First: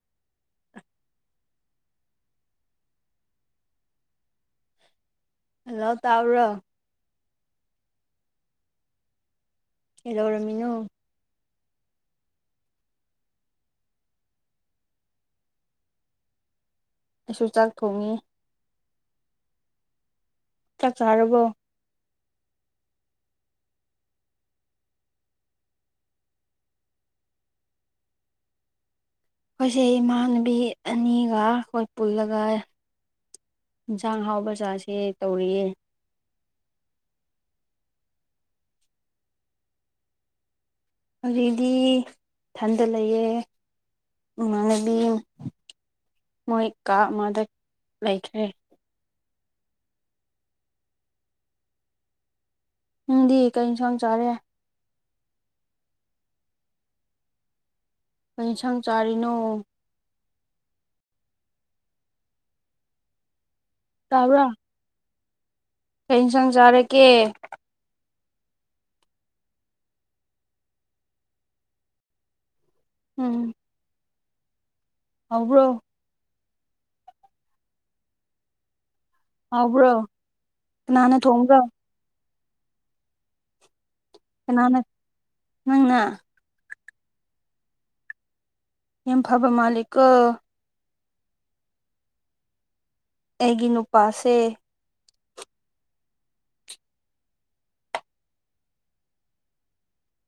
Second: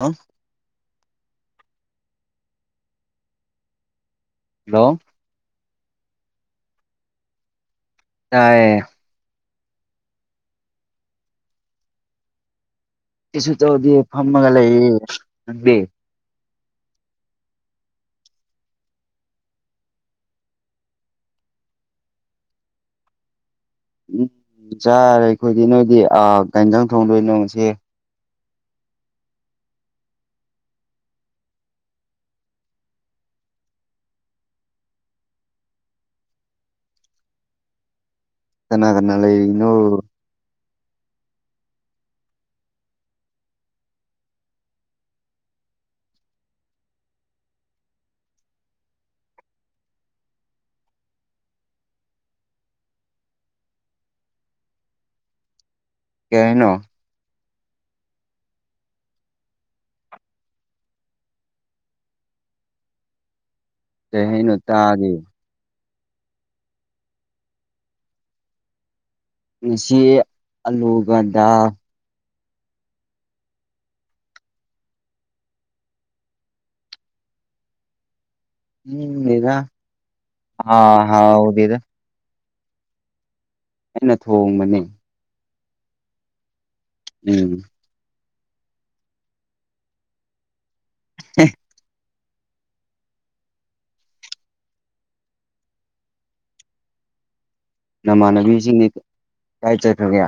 ꯍꯥ hello hello ꯇꯥꯥꯕꯔꯣ ꯇꯥꯢꯌꯦ ꯀꯩꯗꯧꯔꯝꯃꯤꯅꯣ ꯀꯩꯁꯨ ꯇꯧꯗꯦ ꯐꯝꯃꯒ ꯂꯩꯌꯦ ꯅꯪꯗꯤ ꯑꯩꯁꯨ ꯆꯥꯛ ꯊꯣꯡꯉꯤ ꯆꯥꯛ ꯆꯔꯕꯣ ꯎꯝ ꯆꯥꯔꯦ ꯑꯩꯈꯣꯏꯗꯤ ꯅꯣꯏꯗꯤ ꯀꯩ ꯌꯦꯡꯁꯥꯟ ꯊꯣꯡꯗꯣꯏꯅꯣ ꯉꯥꯁꯤ ꯑꯩꯈꯣꯏꯁꯦ ꯏꯃꯥꯟꯅꯕꯤ ꯑꯅꯤꯒ ꯑꯩꯈꯣꯏ ꯄꯨꯜꯂꯒ ꯌꯦꯟꯁꯥꯡ ꯑꯍꯥꯎꯕ ꯆꯁꯤꯦ ꯇꯧꯔꯤꯌꯦ ꯀꯅꯥ ꯀꯅꯥ ꯂꯩꯔꯤꯅꯣ ꯑꯗꯨꯗꯤ ꯢꯊꯟꯗ ꯂꯩꯌꯦ ꯢꯃꯥꯟꯅꯕꯤ ꯃꯣꯏ ꯀꯥ ꯑꯃꯗ ꯂꯩꯈ꯭ꯔꯦ ꯅꯪꯗꯤ ꯀꯩ ꯏꯟꯁꯥꯡ ꯆꯥꯔꯦ ꯀꯩ ꯍꯥꯢꯅꯣ ꯀꯩꯁꯪ ꯆꯥꯔꯤꯅꯣ ꯀꯩ ꯍꯥꯢꯅꯣ ꯇꯗꯦ ꯀꯟꯁꯥꯡ ꯆꯥꯔꯀꯦ ꯉꯁꯤ ꯑꯂꯨꯒꯗꯥ ꯎꯝ ꯍꯧꯕ꯭ꯔꯣ ꯎꯝ ꯏꯗ ꯍꯥꯎꯕ꯭ꯔꯣ ꯑ ꯀꯅꯥꯅ ꯊꯣꯡꯕ꯭ꯔꯣ ꯍꯥꯎꯗꯗ ꯑꯩꯅ ꯀꯅꯥꯅ ꯊꯣꯡꯕꯅꯦ ꯅꯪꯅ ꯎꯝ ꯌꯦꯝ ꯐꯥꯕ ꯃꯥꯂꯤꯛ ꯎ ꯑꯩꯒꯤ ꯅꯨꯄꯥꯁꯦ ꯅꯃꯥꯟꯅꯕꯤ ꯁꯤꯡꯗꯤ ꯀꯥꯢ ꯆꯠꯈꯔꯀꯦ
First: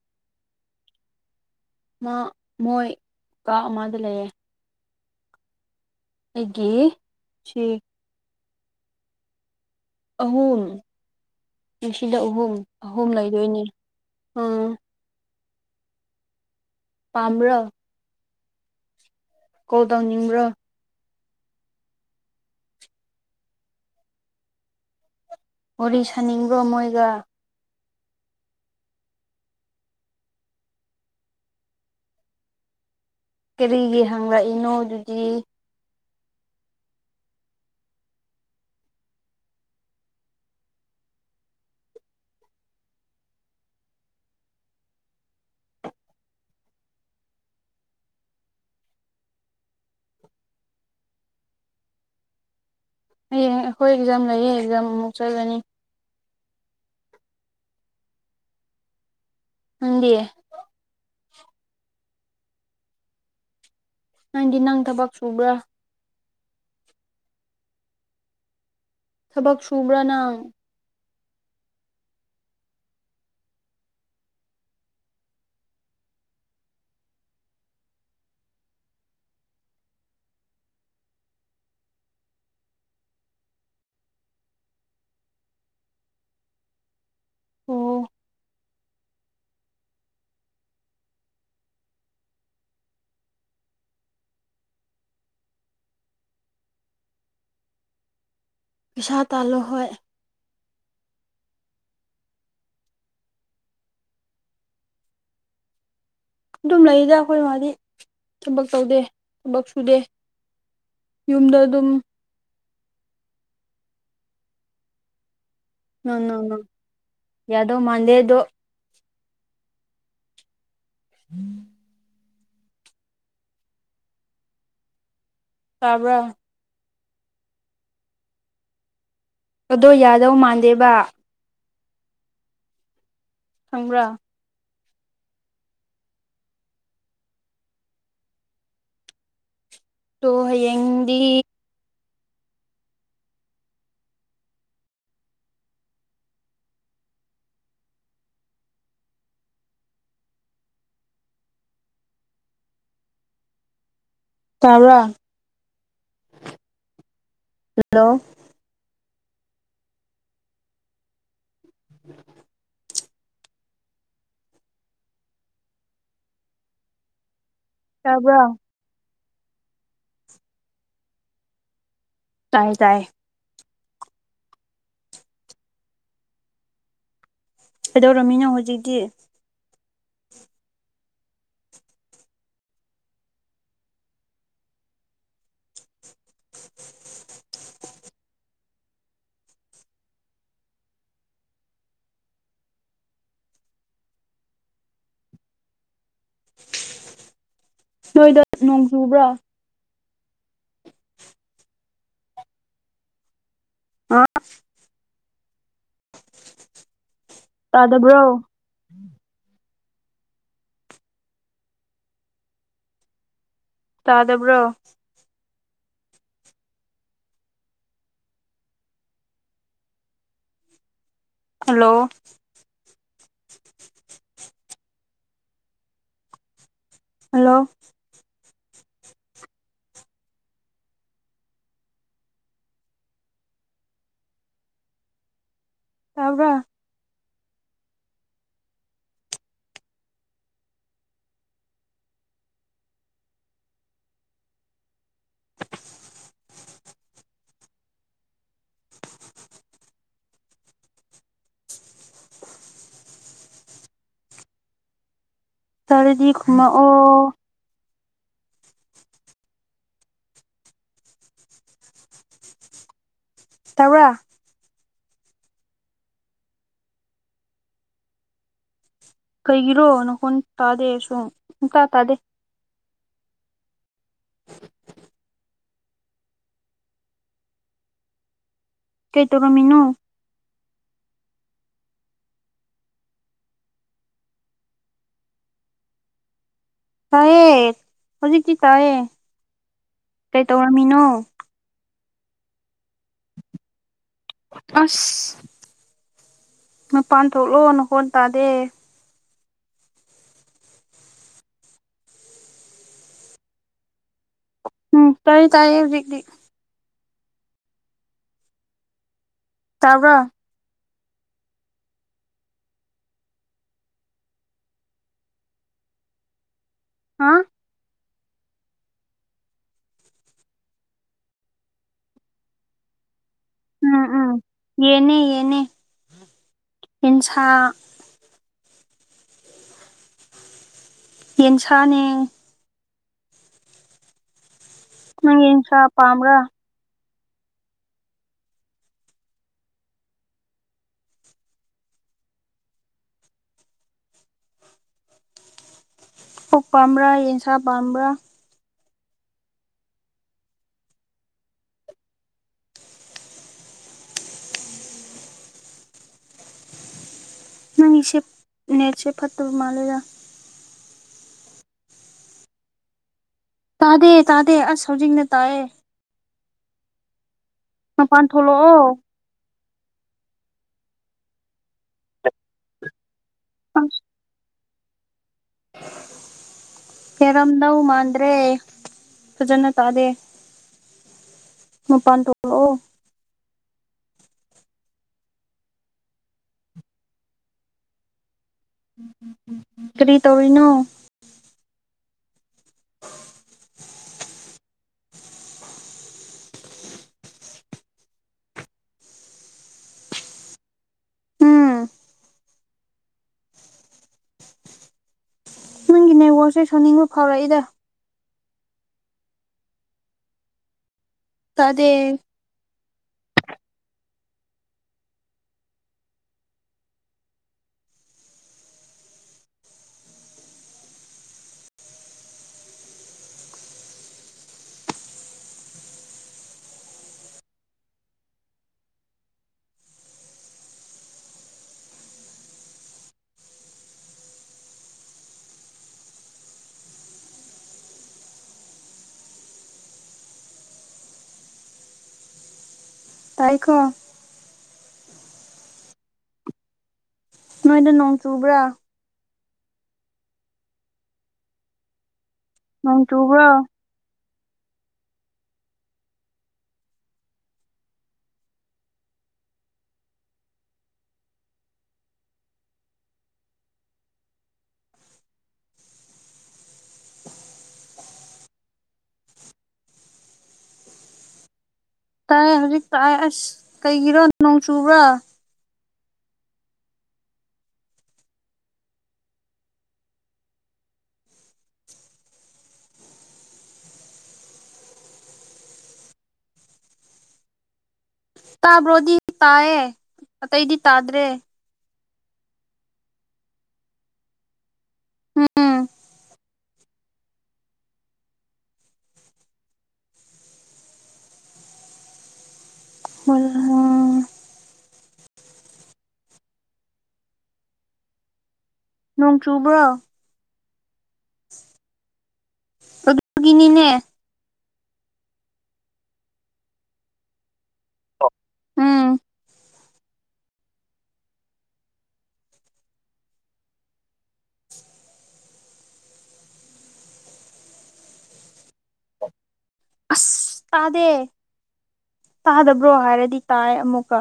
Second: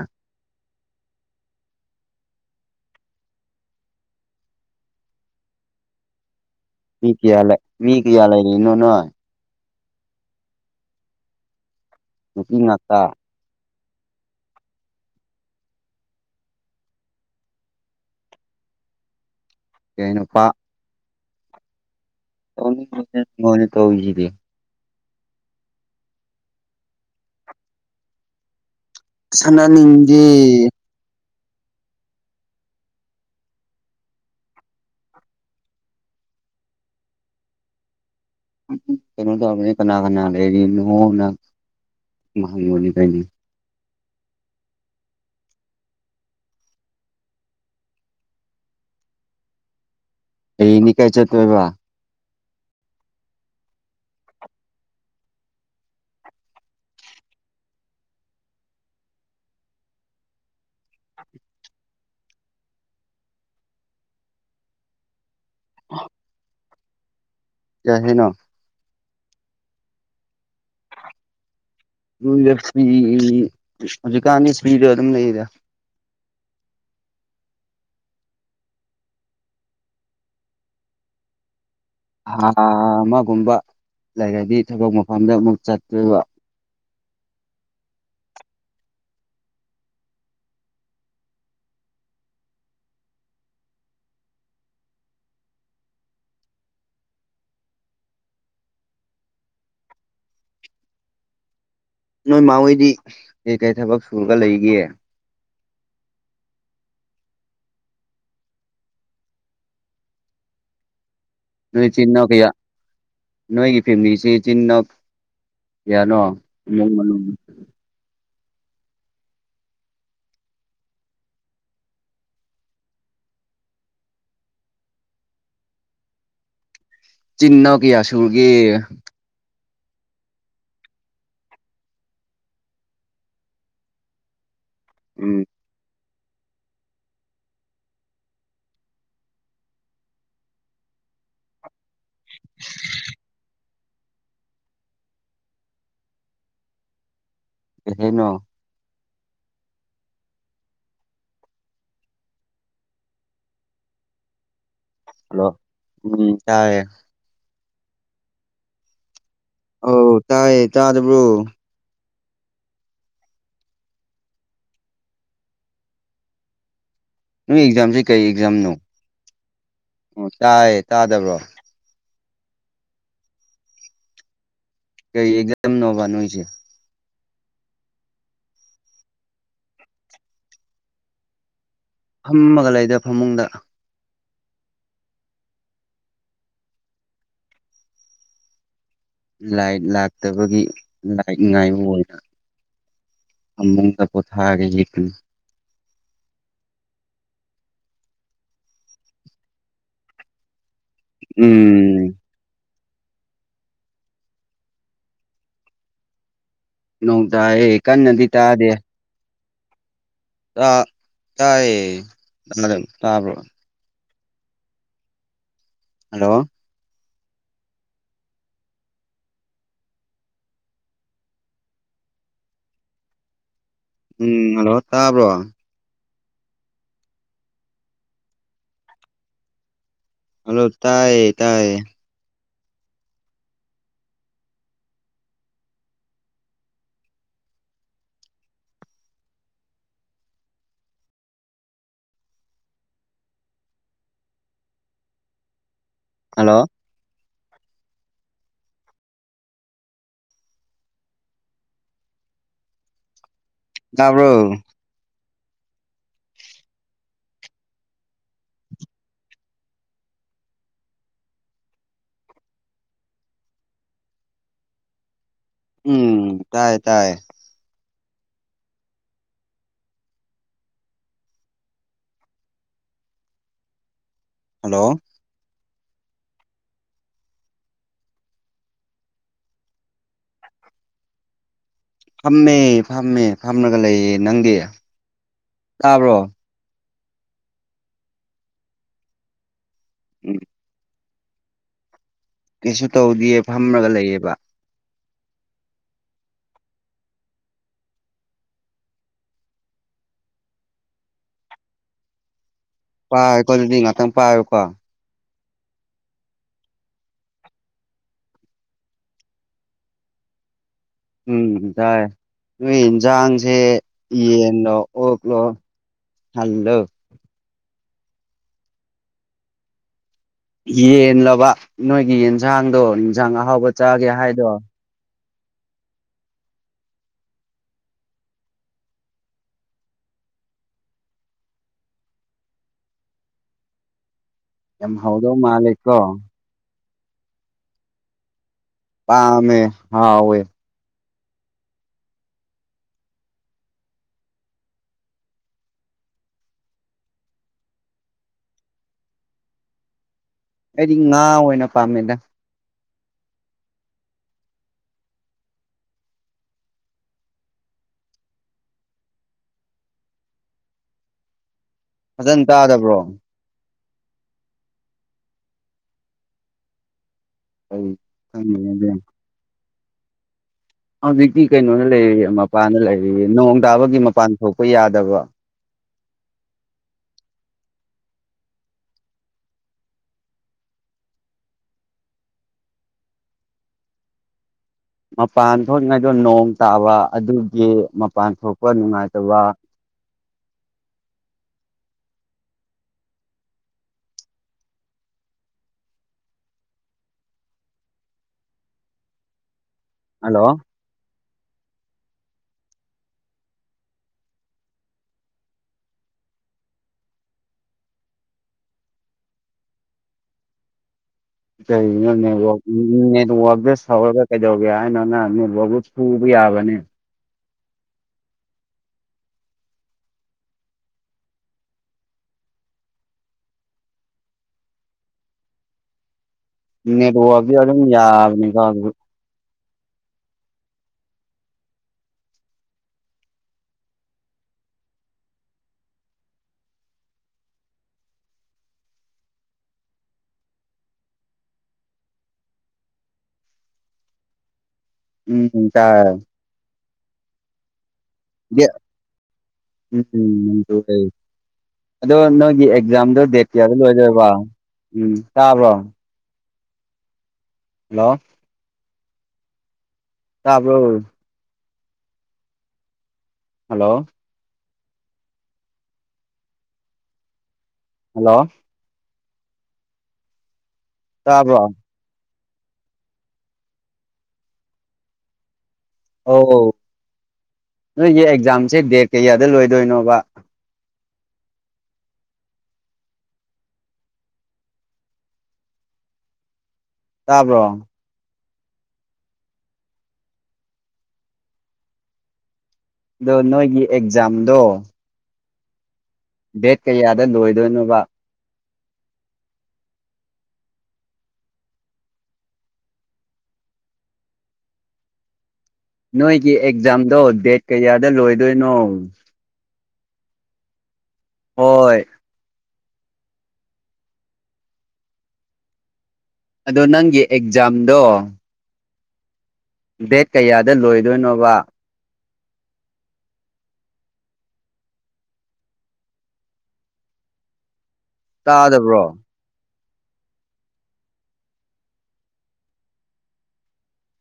ꯃꯥ ꯃꯣꯏ ꯀꯥ ꯑꯃꯗ ꯂꯩꯔꯦ ꯃꯤ ꯀꯌꯥ ꯂꯩ ꯁꯤ ꯃꯤ ꯀꯌꯥ ꯂꯩꯔꯤꯅꯣ ꯅꯣꯏ ꯑꯍꯨꯝ ꯉꯁꯤꯗꯣ ꯑꯍꯨꯝ ꯅꯨꯄꯤ ꯉꯥꯛꯇ ꯑꯍꯨꯝ ꯂꯩꯗꯣꯏꯅꯤ ꯑꯝ ꯄꯝꯕꯔꯣ ꯀꯣꯜ ꯀꯩꯅꯣ ꯇꯧꯅꯤꯡꯕ꯭ꯔꯣ ꯃꯅꯤ ꯇꯧꯖꯤꯗ [unintelligible] ꯋꯥꯔꯤ ꯁꯥꯅꯤꯡꯕ꯭ꯔꯣ ꯃꯣꯏꯒ ꯁꯥꯟꯅꯅꯤꯡꯒꯤꯦ ꯀꯔꯤꯒꯤ ꯍꯪꯂꯛꯏꯅꯣ ꯑꯗꯨꯗꯤ ꯀꯩꯅꯣ ꯀꯅꯥ ꯀꯅꯥ ꯂꯩꯔꯤꯅ ꯃꯍ ꯍꯪꯕꯣꯅꯤ ꯀꯥꯏꯅꯤ ꯑꯩꯅꯤ ꯀꯥꯏ ꯆꯦ ꯇꯥꯏꯕ ꯍꯌꯦꯡ ꯑꯩꯈꯣꯏ ꯑꯦꯛꯖꯥꯝ ꯂꯩꯌꯦ ꯑꯦꯛꯖꯥꯝ ꯑꯃꯨꯛ ꯆꯠꯂꯅꯤ ꯎꯗꯤꯦ ꯅꯪꯗꯤ ꯅꯪ ꯊꯕꯛ ꯁꯨꯕ꯭ꯔꯥ ꯑ ꯌꯥꯦꯅ ꯊꯕꯛ ꯁꯨꯕ꯭ꯔꯥ ꯅꯪ ꯖꯤꯨꯀꯥꯥꯟꯅꯤ ꯁꯄꯤ ꯑꯗꯨꯝ ꯂꯩꯗ ꯍꯥ ꯑꯃꯒꯨꯝꯕ ꯂꯩꯔꯗꯤ ꯊꯣꯏꯗꯣꯛ ꯃꯐꯝꯗ ꯑꯃꯨꯛ ꯆꯠꯇꯣꯏꯕ ꯑꯣ ꯄꯩꯁꯥ ꯇꯥꯂꯨ ꯍꯣꯏ ꯅꯣꯏ ꯃꯥꯍꯣꯏꯗꯤ ꯀꯩꯀꯩ ꯊꯕꯛ ꯁꯨꯔꯒ ꯂꯩꯒꯦ ꯑꯗꯨꯝ ꯂꯩꯔꯤꯗ ꯑꯩꯈꯣꯏ ꯃꯥꯗꯤ ꯊꯕꯛ ꯇꯧꯗꯦ ꯊꯕꯛ ꯁꯨꯗꯦ ꯌꯨꯝꯗ ꯑꯗꯨꯝ ꯅꯣꯏ ꯆꯤꯟꯅ ꯀꯌꯥ ꯅꯣꯏꯒꯤ ꯐꯦꯃꯤꯂꯤꯁꯤ ꯆꯤꯟꯅꯣꯛ ꯌꯥꯅꯣ ꯅꯪ ꯅꯪ ꯅꯪ ꯌꯥꯗꯧ ꯃꯥꯟꯗꯦ ꯑꯗꯣ ꯎꯝ [inaudible] ꯇꯥꯕ꯭ꯔ ꯆꯤꯅ ꯀꯌꯥ ꯁꯨꯔꯒꯤ ꯑꯗꯣ ꯌꯥꯗꯧ ꯃꯥꯟꯗꯦꯕ ꯈꯪꯕ꯭ꯔꯥ ꯎꯝ ꯇꯣꯍꯌꯦꯗꯤ [unintelligible] ꯀꯩꯅꯣ ꯇꯥꯕ꯭ꯔꯥ ꯍꯜꯂꯣ ꯎꯝ ꯇꯥꯑꯦ ꯍꯜꯂꯣ ꯑꯧ ꯇꯥꯏꯌꯦ ꯇꯥꯗꯕ꯭ꯔꯣ ꯅꯣꯏ ꯑꯦꯛꯖꯥꯝꯁꯤ ꯀꯔꯤ ꯇꯥꯕ꯭ꯔꯥ ꯑꯦꯛꯖꯥꯝꯅꯣ ꯑꯣ ꯇꯥꯏꯌꯦ ꯇꯥꯗꯕ꯭ꯔꯣ ꯇꯥꯏ ꯇꯥꯏ ꯀꯩ ꯑꯦꯗꯝ ꯅꯣꯕ ꯅꯣꯁꯦ ꯀꯩꯗꯧ ꯔꯣꯃꯤꯅꯣ ꯍꯧꯖꯤꯛꯇꯤ ꯐꯝꯃꯒ ꯂꯩꯗ ꯐꯃꯨꯡꯗ ꯂꯥꯏꯠ ꯂꯥꯛꯇꯕꯒꯤ ꯂꯥꯏꯠ ꯉꯥꯏꯕ ꯑꯝꯕꯗ ꯄꯊꯥꯒꯤ ꯍꯀ ꯅꯣꯏꯗ ꯅꯣꯡꯖꯨꯕ꯭ꯔꯥ ꯎꯝ ꯑ [unintelligible] ꯅ ꯇꯅ ꯇꯥꯗꯕ꯭ꯔꯣ ꯅꯗꯤ ꯇꯥꯗꯦ ꯑ ꯇꯔꯌꯦ ꯇꯥ ꯇꯥꯗꯕ꯭ꯔꯣ ꯍꯜꯂꯣ ꯍꯜꯂꯣ ꯎꯝ ꯑꯗꯣ ꯇꯥꯕ꯭ꯔꯣ ꯍꯜꯂꯣ ꯍꯜꯂꯣ ꯇꯥꯏꯌꯦ ꯇꯥꯏꯌꯦ ꯇꯕ꯭ꯔ ꯍꯂꯣ ꯇꯥꯕ꯭ꯔꯣ ꯇꯔꯗꯤ ꯈꯨꯃ ꯑꯣ ꯇꯧꯔ ꯎꯝ ꯇꯥꯏꯌꯦ ꯇꯥꯏ ꯀꯩꯒꯤꯔꯣ ꯅꯈꯣꯟ ꯇꯥꯗꯦ ꯁꯨꯝ ꯁꯨꯡꯇꯥ ꯇꯥꯗꯦ ꯍꯜꯂꯣ ꯀꯩ ꯇꯧꯔꯝꯃꯤꯅꯣ ꯐꯝꯃꯦ ꯐꯝꯃꯦ ꯐꯝꯂꯒ ꯂꯩꯌꯦ ꯅꯪꯗꯤ ꯇꯥꯕ꯭ꯔꯣ ꯆꯥꯏꯑꯦ ꯍꯧꯖꯤꯛꯇꯤ ꯇꯥꯏꯌꯦ ꯎꯝ ꯀꯩ ꯇꯧꯔꯝꯃꯤꯅꯣ ꯀꯩꯁꯨ ꯇꯧꯗꯌꯦ ꯐꯝꯔꯒ ꯂꯩꯌꯦꯕ [unintelligible] ꯃꯄꯥꯟ ꯊꯣꯛꯂꯣ ꯅꯍꯣꯟ ꯇꯥꯗꯦ ꯄꯥꯏ ꯀꯣ ꯗꯨꯗꯤ ꯉꯥꯛꯇꯪ ꯄꯥꯏꯑꯣꯀꯣ ꯇꯥꯏ ꯇꯥꯏ ꯍꯧꯖꯥꯛ ꯇꯤ ꯇꯕꯔ ꯎꯝ ꯇꯥꯏ ꯅꯣꯏ ꯌꯦꯟꯖꯥꯡꯁꯦ ꯌꯦꯟꯂꯣ ꯑꯣꯛꯂꯣ ꯍꯜꯂꯣ ꯍꯥ ꯌꯦꯜꯂꯕ ꯅꯣꯏꯒꯤ ꯌꯦꯟꯁꯥꯡꯗꯣ ꯌꯦꯟꯁꯥꯡ ꯑꯍꯥꯎꯕ ꯆꯥꯒꯦ ꯍꯥꯏꯗꯣ ꯅꯦ ꯍꯤꯡꯁꯥ ꯌꯦꯟꯁꯥꯅꯦ ꯌꯥꯝ ꯍꯥꯎꯗꯧ ꯅꯪ ꯌꯦꯟ ꯁꯥ ꯃꯥꯜꯂꯦꯀꯣ ꯄꯝꯕ꯭ꯔ ꯄꯥꯝꯃꯦ ꯍꯥꯥꯎꯑꯦ ꯑꯣꯛ ꯄꯥꯝꯕ꯭ꯔꯥ ꯌꯦꯟꯁꯥ ꯄꯥꯝꯕ꯭ꯔꯥ ꯑꯩꯗꯤ ꯉꯥ ꯑꯣꯏꯅ ꯄꯥꯝꯃꯦꯗ ꯅꯪꯁꯦꯞ ꯅꯦꯠꯁꯦ ꯐꯠꯇꯕ ꯃꯥꯂꯦꯗ ꯐꯖꯅ ꯇꯥꯗꯕ꯭ꯔꯣ ꯇꯥꯗꯦ ꯇꯥꯗꯦ ꯑꯁ ꯍꯧꯖꯤꯛꯅ ꯇꯥꯏꯑꯌꯦ ꯑꯩ ꯃꯄꯥꯟ ꯊꯣꯛꯂꯛꯑꯣ ꯈꯪꯗꯦꯅꯦ ꯍꯧꯖꯤꯛꯇꯤ ꯀꯩꯅꯣꯅ ꯂꯩꯔꯤ ꯃꯄꯥꯟꯗ ꯂꯩꯔꯤꯌꯦ ꯅꯣꯡ ꯇꯥꯕꯒꯤ ꯃꯄꯥꯟ ꯊꯣꯛꯄ ꯌꯥꯗꯕ꯭ꯔꯥ [unintelligible] ꯀꯦꯔꯝꯗꯎ ꯃꯥꯟꯗ꯭ꯔꯦ ꯐꯖꯅ ꯇꯥꯗꯦ ꯃꯄꯥꯟ ꯇꯣꯂꯑꯣ ꯃꯄꯥꯟ ꯊꯣꯛꯏꯉꯩꯗꯣ ꯅꯣꯡ ꯇꯥꯕ ꯑꯗꯨꯒꯤ ꯃꯄꯥꯟ ꯊꯣꯛꯄ ꯐ ꯅꯨꯅꯨꯡꯉꯥꯏꯇ ꯋꯥ ꯀꯔꯤ ꯇꯧꯔꯤꯅꯣ [unintelligible] [unintelligible] ꯍꯜꯂꯣ ꯎꯝ ꯅꯣꯏꯒꯤꯅꯦꯋꯥꯛꯁꯦ ꯁꯧꯅꯤꯡꯕ ꯐꯥꯎꯔꯛꯏꯗ ꯇꯥꯗꯦ ꯀꯩꯅꯣ ꯅꯦꯠꯋꯥꯛ ꯁꯧꯔꯒ ꯀꯩꯗꯧꯒꯦ ꯍꯥꯏꯅꯣꯅ [unintelligible] ꯅꯜꯕꯣꯕꯨ ꯊꯨꯕ ꯌꯥꯕꯅꯦ ꯅꯦ ꯋꯥꯗꯤ ꯑꯗꯨꯝ ꯌꯥꯗꯅꯤ ꯀ ꯑꯗꯨ ꯇꯥꯏꯀꯣ ꯎꯝ ꯇꯥꯏ ꯅꯣꯏꯗ ꯅꯣꯡ ꯆꯨꯕ꯭ꯔꯥ ꯎꯝ ꯑꯗꯣ ꯅ ꯒꯤ ꯅꯣꯡ ꯑꯦꯛꯖꯥꯝꯗꯣ ꯗꯦꯠ ꯆꯨꯕ꯭ꯔꯣ ꯀꯌꯥꯗ ꯂꯣꯏꯗꯣꯏꯕ ꯎꯝ ꯇꯥꯕ꯭ꯔꯣ ꯍꯜꯂꯣ ꯇꯥꯕ꯭ꯔꯣ ꯍꯜꯂꯣ ꯍꯜꯂꯣ ꯇꯥꯕꯔꯣ ꯇꯥꯏ ꯍꯧꯖꯤꯛ ꯇꯥꯛꯑ ꯑꯁ ꯀꯩꯒꯤꯔꯣ ꯅꯣꯡ ꯆꯨꯕ꯭ꯔꯥ ꯑꯧ ꯅꯣꯏꯒꯤ ꯑꯦꯛꯖꯥꯝꯁꯦ ꯗꯦꯠ ꯀꯌꯥꯗ ꯂꯣꯏꯗꯣꯏꯅꯣꯕ ꯇꯥꯕ꯭ꯔꯣ ꯇꯥꯕ꯭ꯔꯣꯗꯤ ꯇꯥꯏꯌꯦ ꯑꯇꯩꯗꯤ ꯇꯥꯗ꯭ꯔꯦ ꯑꯗꯣ ꯅꯣꯏꯒꯤ ꯑꯦꯛꯖꯥꯝꯗꯣ ꯎꯝ ꯗꯦꯠ ꯀꯌꯥꯗ ꯂꯣꯏꯗꯣꯏꯅꯣꯕ ꯃꯔ ꯅꯣꯏꯒꯤ ꯑꯦꯛꯖꯥꯝꯗꯣ ꯗꯦꯠ ꯀꯌꯥꯗ ꯂꯣꯏꯗꯣꯏꯅꯣ ꯅꯣꯡ ꯆꯨꯕ꯭ꯔꯣ ꯍꯣꯏ ꯑꯗꯨꯗꯒꯤꯅꯤꯅꯦ ꯑꯗꯣ ꯅꯪꯒꯤ ꯑꯦꯛꯖꯥꯝꯗꯣ ꯎꯝ ꯕꯦꯠ ꯀꯌꯥꯗ ꯂꯣꯏꯗꯣꯏꯅꯣꯕ ꯇꯥꯗꯕ꯭ꯔꯣ ꯑꯁ ꯇꯥꯗꯦ ꯇꯥꯗꯕ꯭ꯔꯣ ꯍꯥꯏꯔꯗꯤ ꯇꯥꯏ ꯑꯃꯨꯛꯀ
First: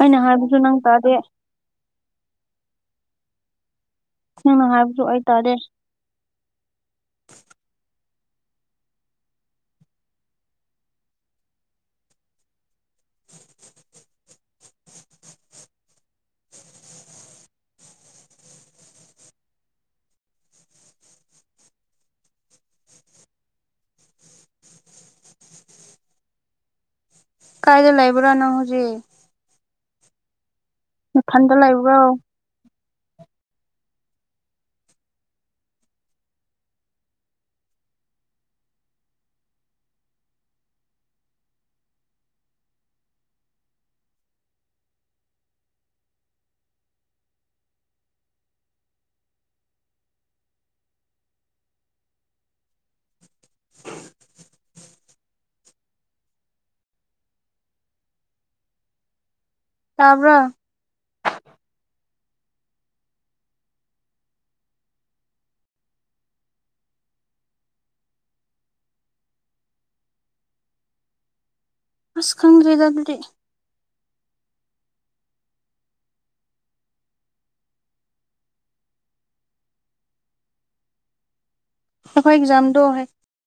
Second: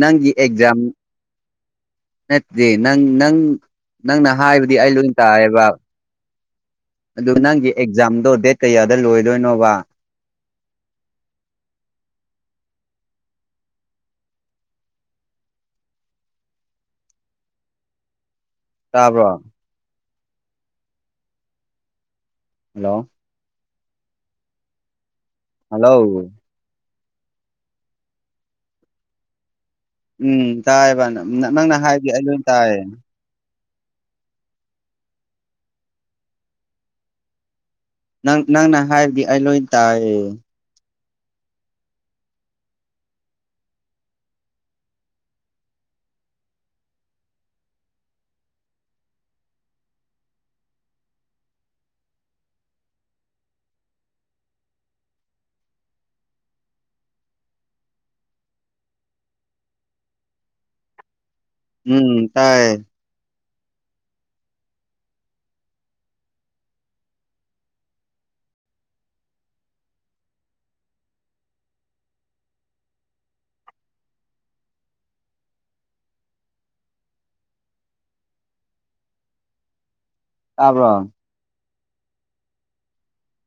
ꯑꯩꯅ ꯍꯥꯏꯕꯁꯨ ꯑꯦꯛꯖꯥꯝ ꯅꯪ ꯇꯥꯗꯦ ꯅꯠꯇꯦ ꯅꯪ ꯅꯪ ꯅꯪꯅ ꯍꯥꯏꯕꯗꯤ ꯑꯩ ꯂꯣꯏ ꯇꯥꯏꯌꯦꯕ ꯑꯗꯨ ꯅꯪꯒꯤ ꯑꯦꯛꯖꯥꯝꯗꯣ ꯗꯦꯠ ꯀꯌꯥꯗ ꯂꯣꯏꯗꯣꯏꯅꯣꯕ ꯇꯥꯕ꯭ꯔꯣ ꯍꯜꯂꯣ ꯍꯜꯂꯣ ꯀꯥꯏꯗ ꯂꯥꯏꯕ꯭ꯔꯥ ꯅꯍꯧꯖꯤꯛ ꯎꯝ ꯇꯥꯏꯕ ꯅꯪꯅ ꯂꯩꯕ꯭ꯔꯣ ꯍꯥꯏꯒ ꯑꯩ ꯂꯣꯏ ꯇꯥꯏꯌꯦ ꯅꯪ ꯅꯪꯅ ꯍꯥꯏꯔꯗꯤ ꯑꯩ ꯂꯣꯏ ꯇꯥꯏꯌꯦ ꯇꯥꯕ꯭ꯔꯣ ꯎꯝ ꯇꯥꯏ ꯑꯁ ꯈꯟꯗꯔꯤꯗ ꯑꯗꯨꯗꯤ ꯇꯥꯕ꯭ꯔꯣ ꯑꯀꯍꯧ ꯑꯛꯖꯥꯝꯗꯣ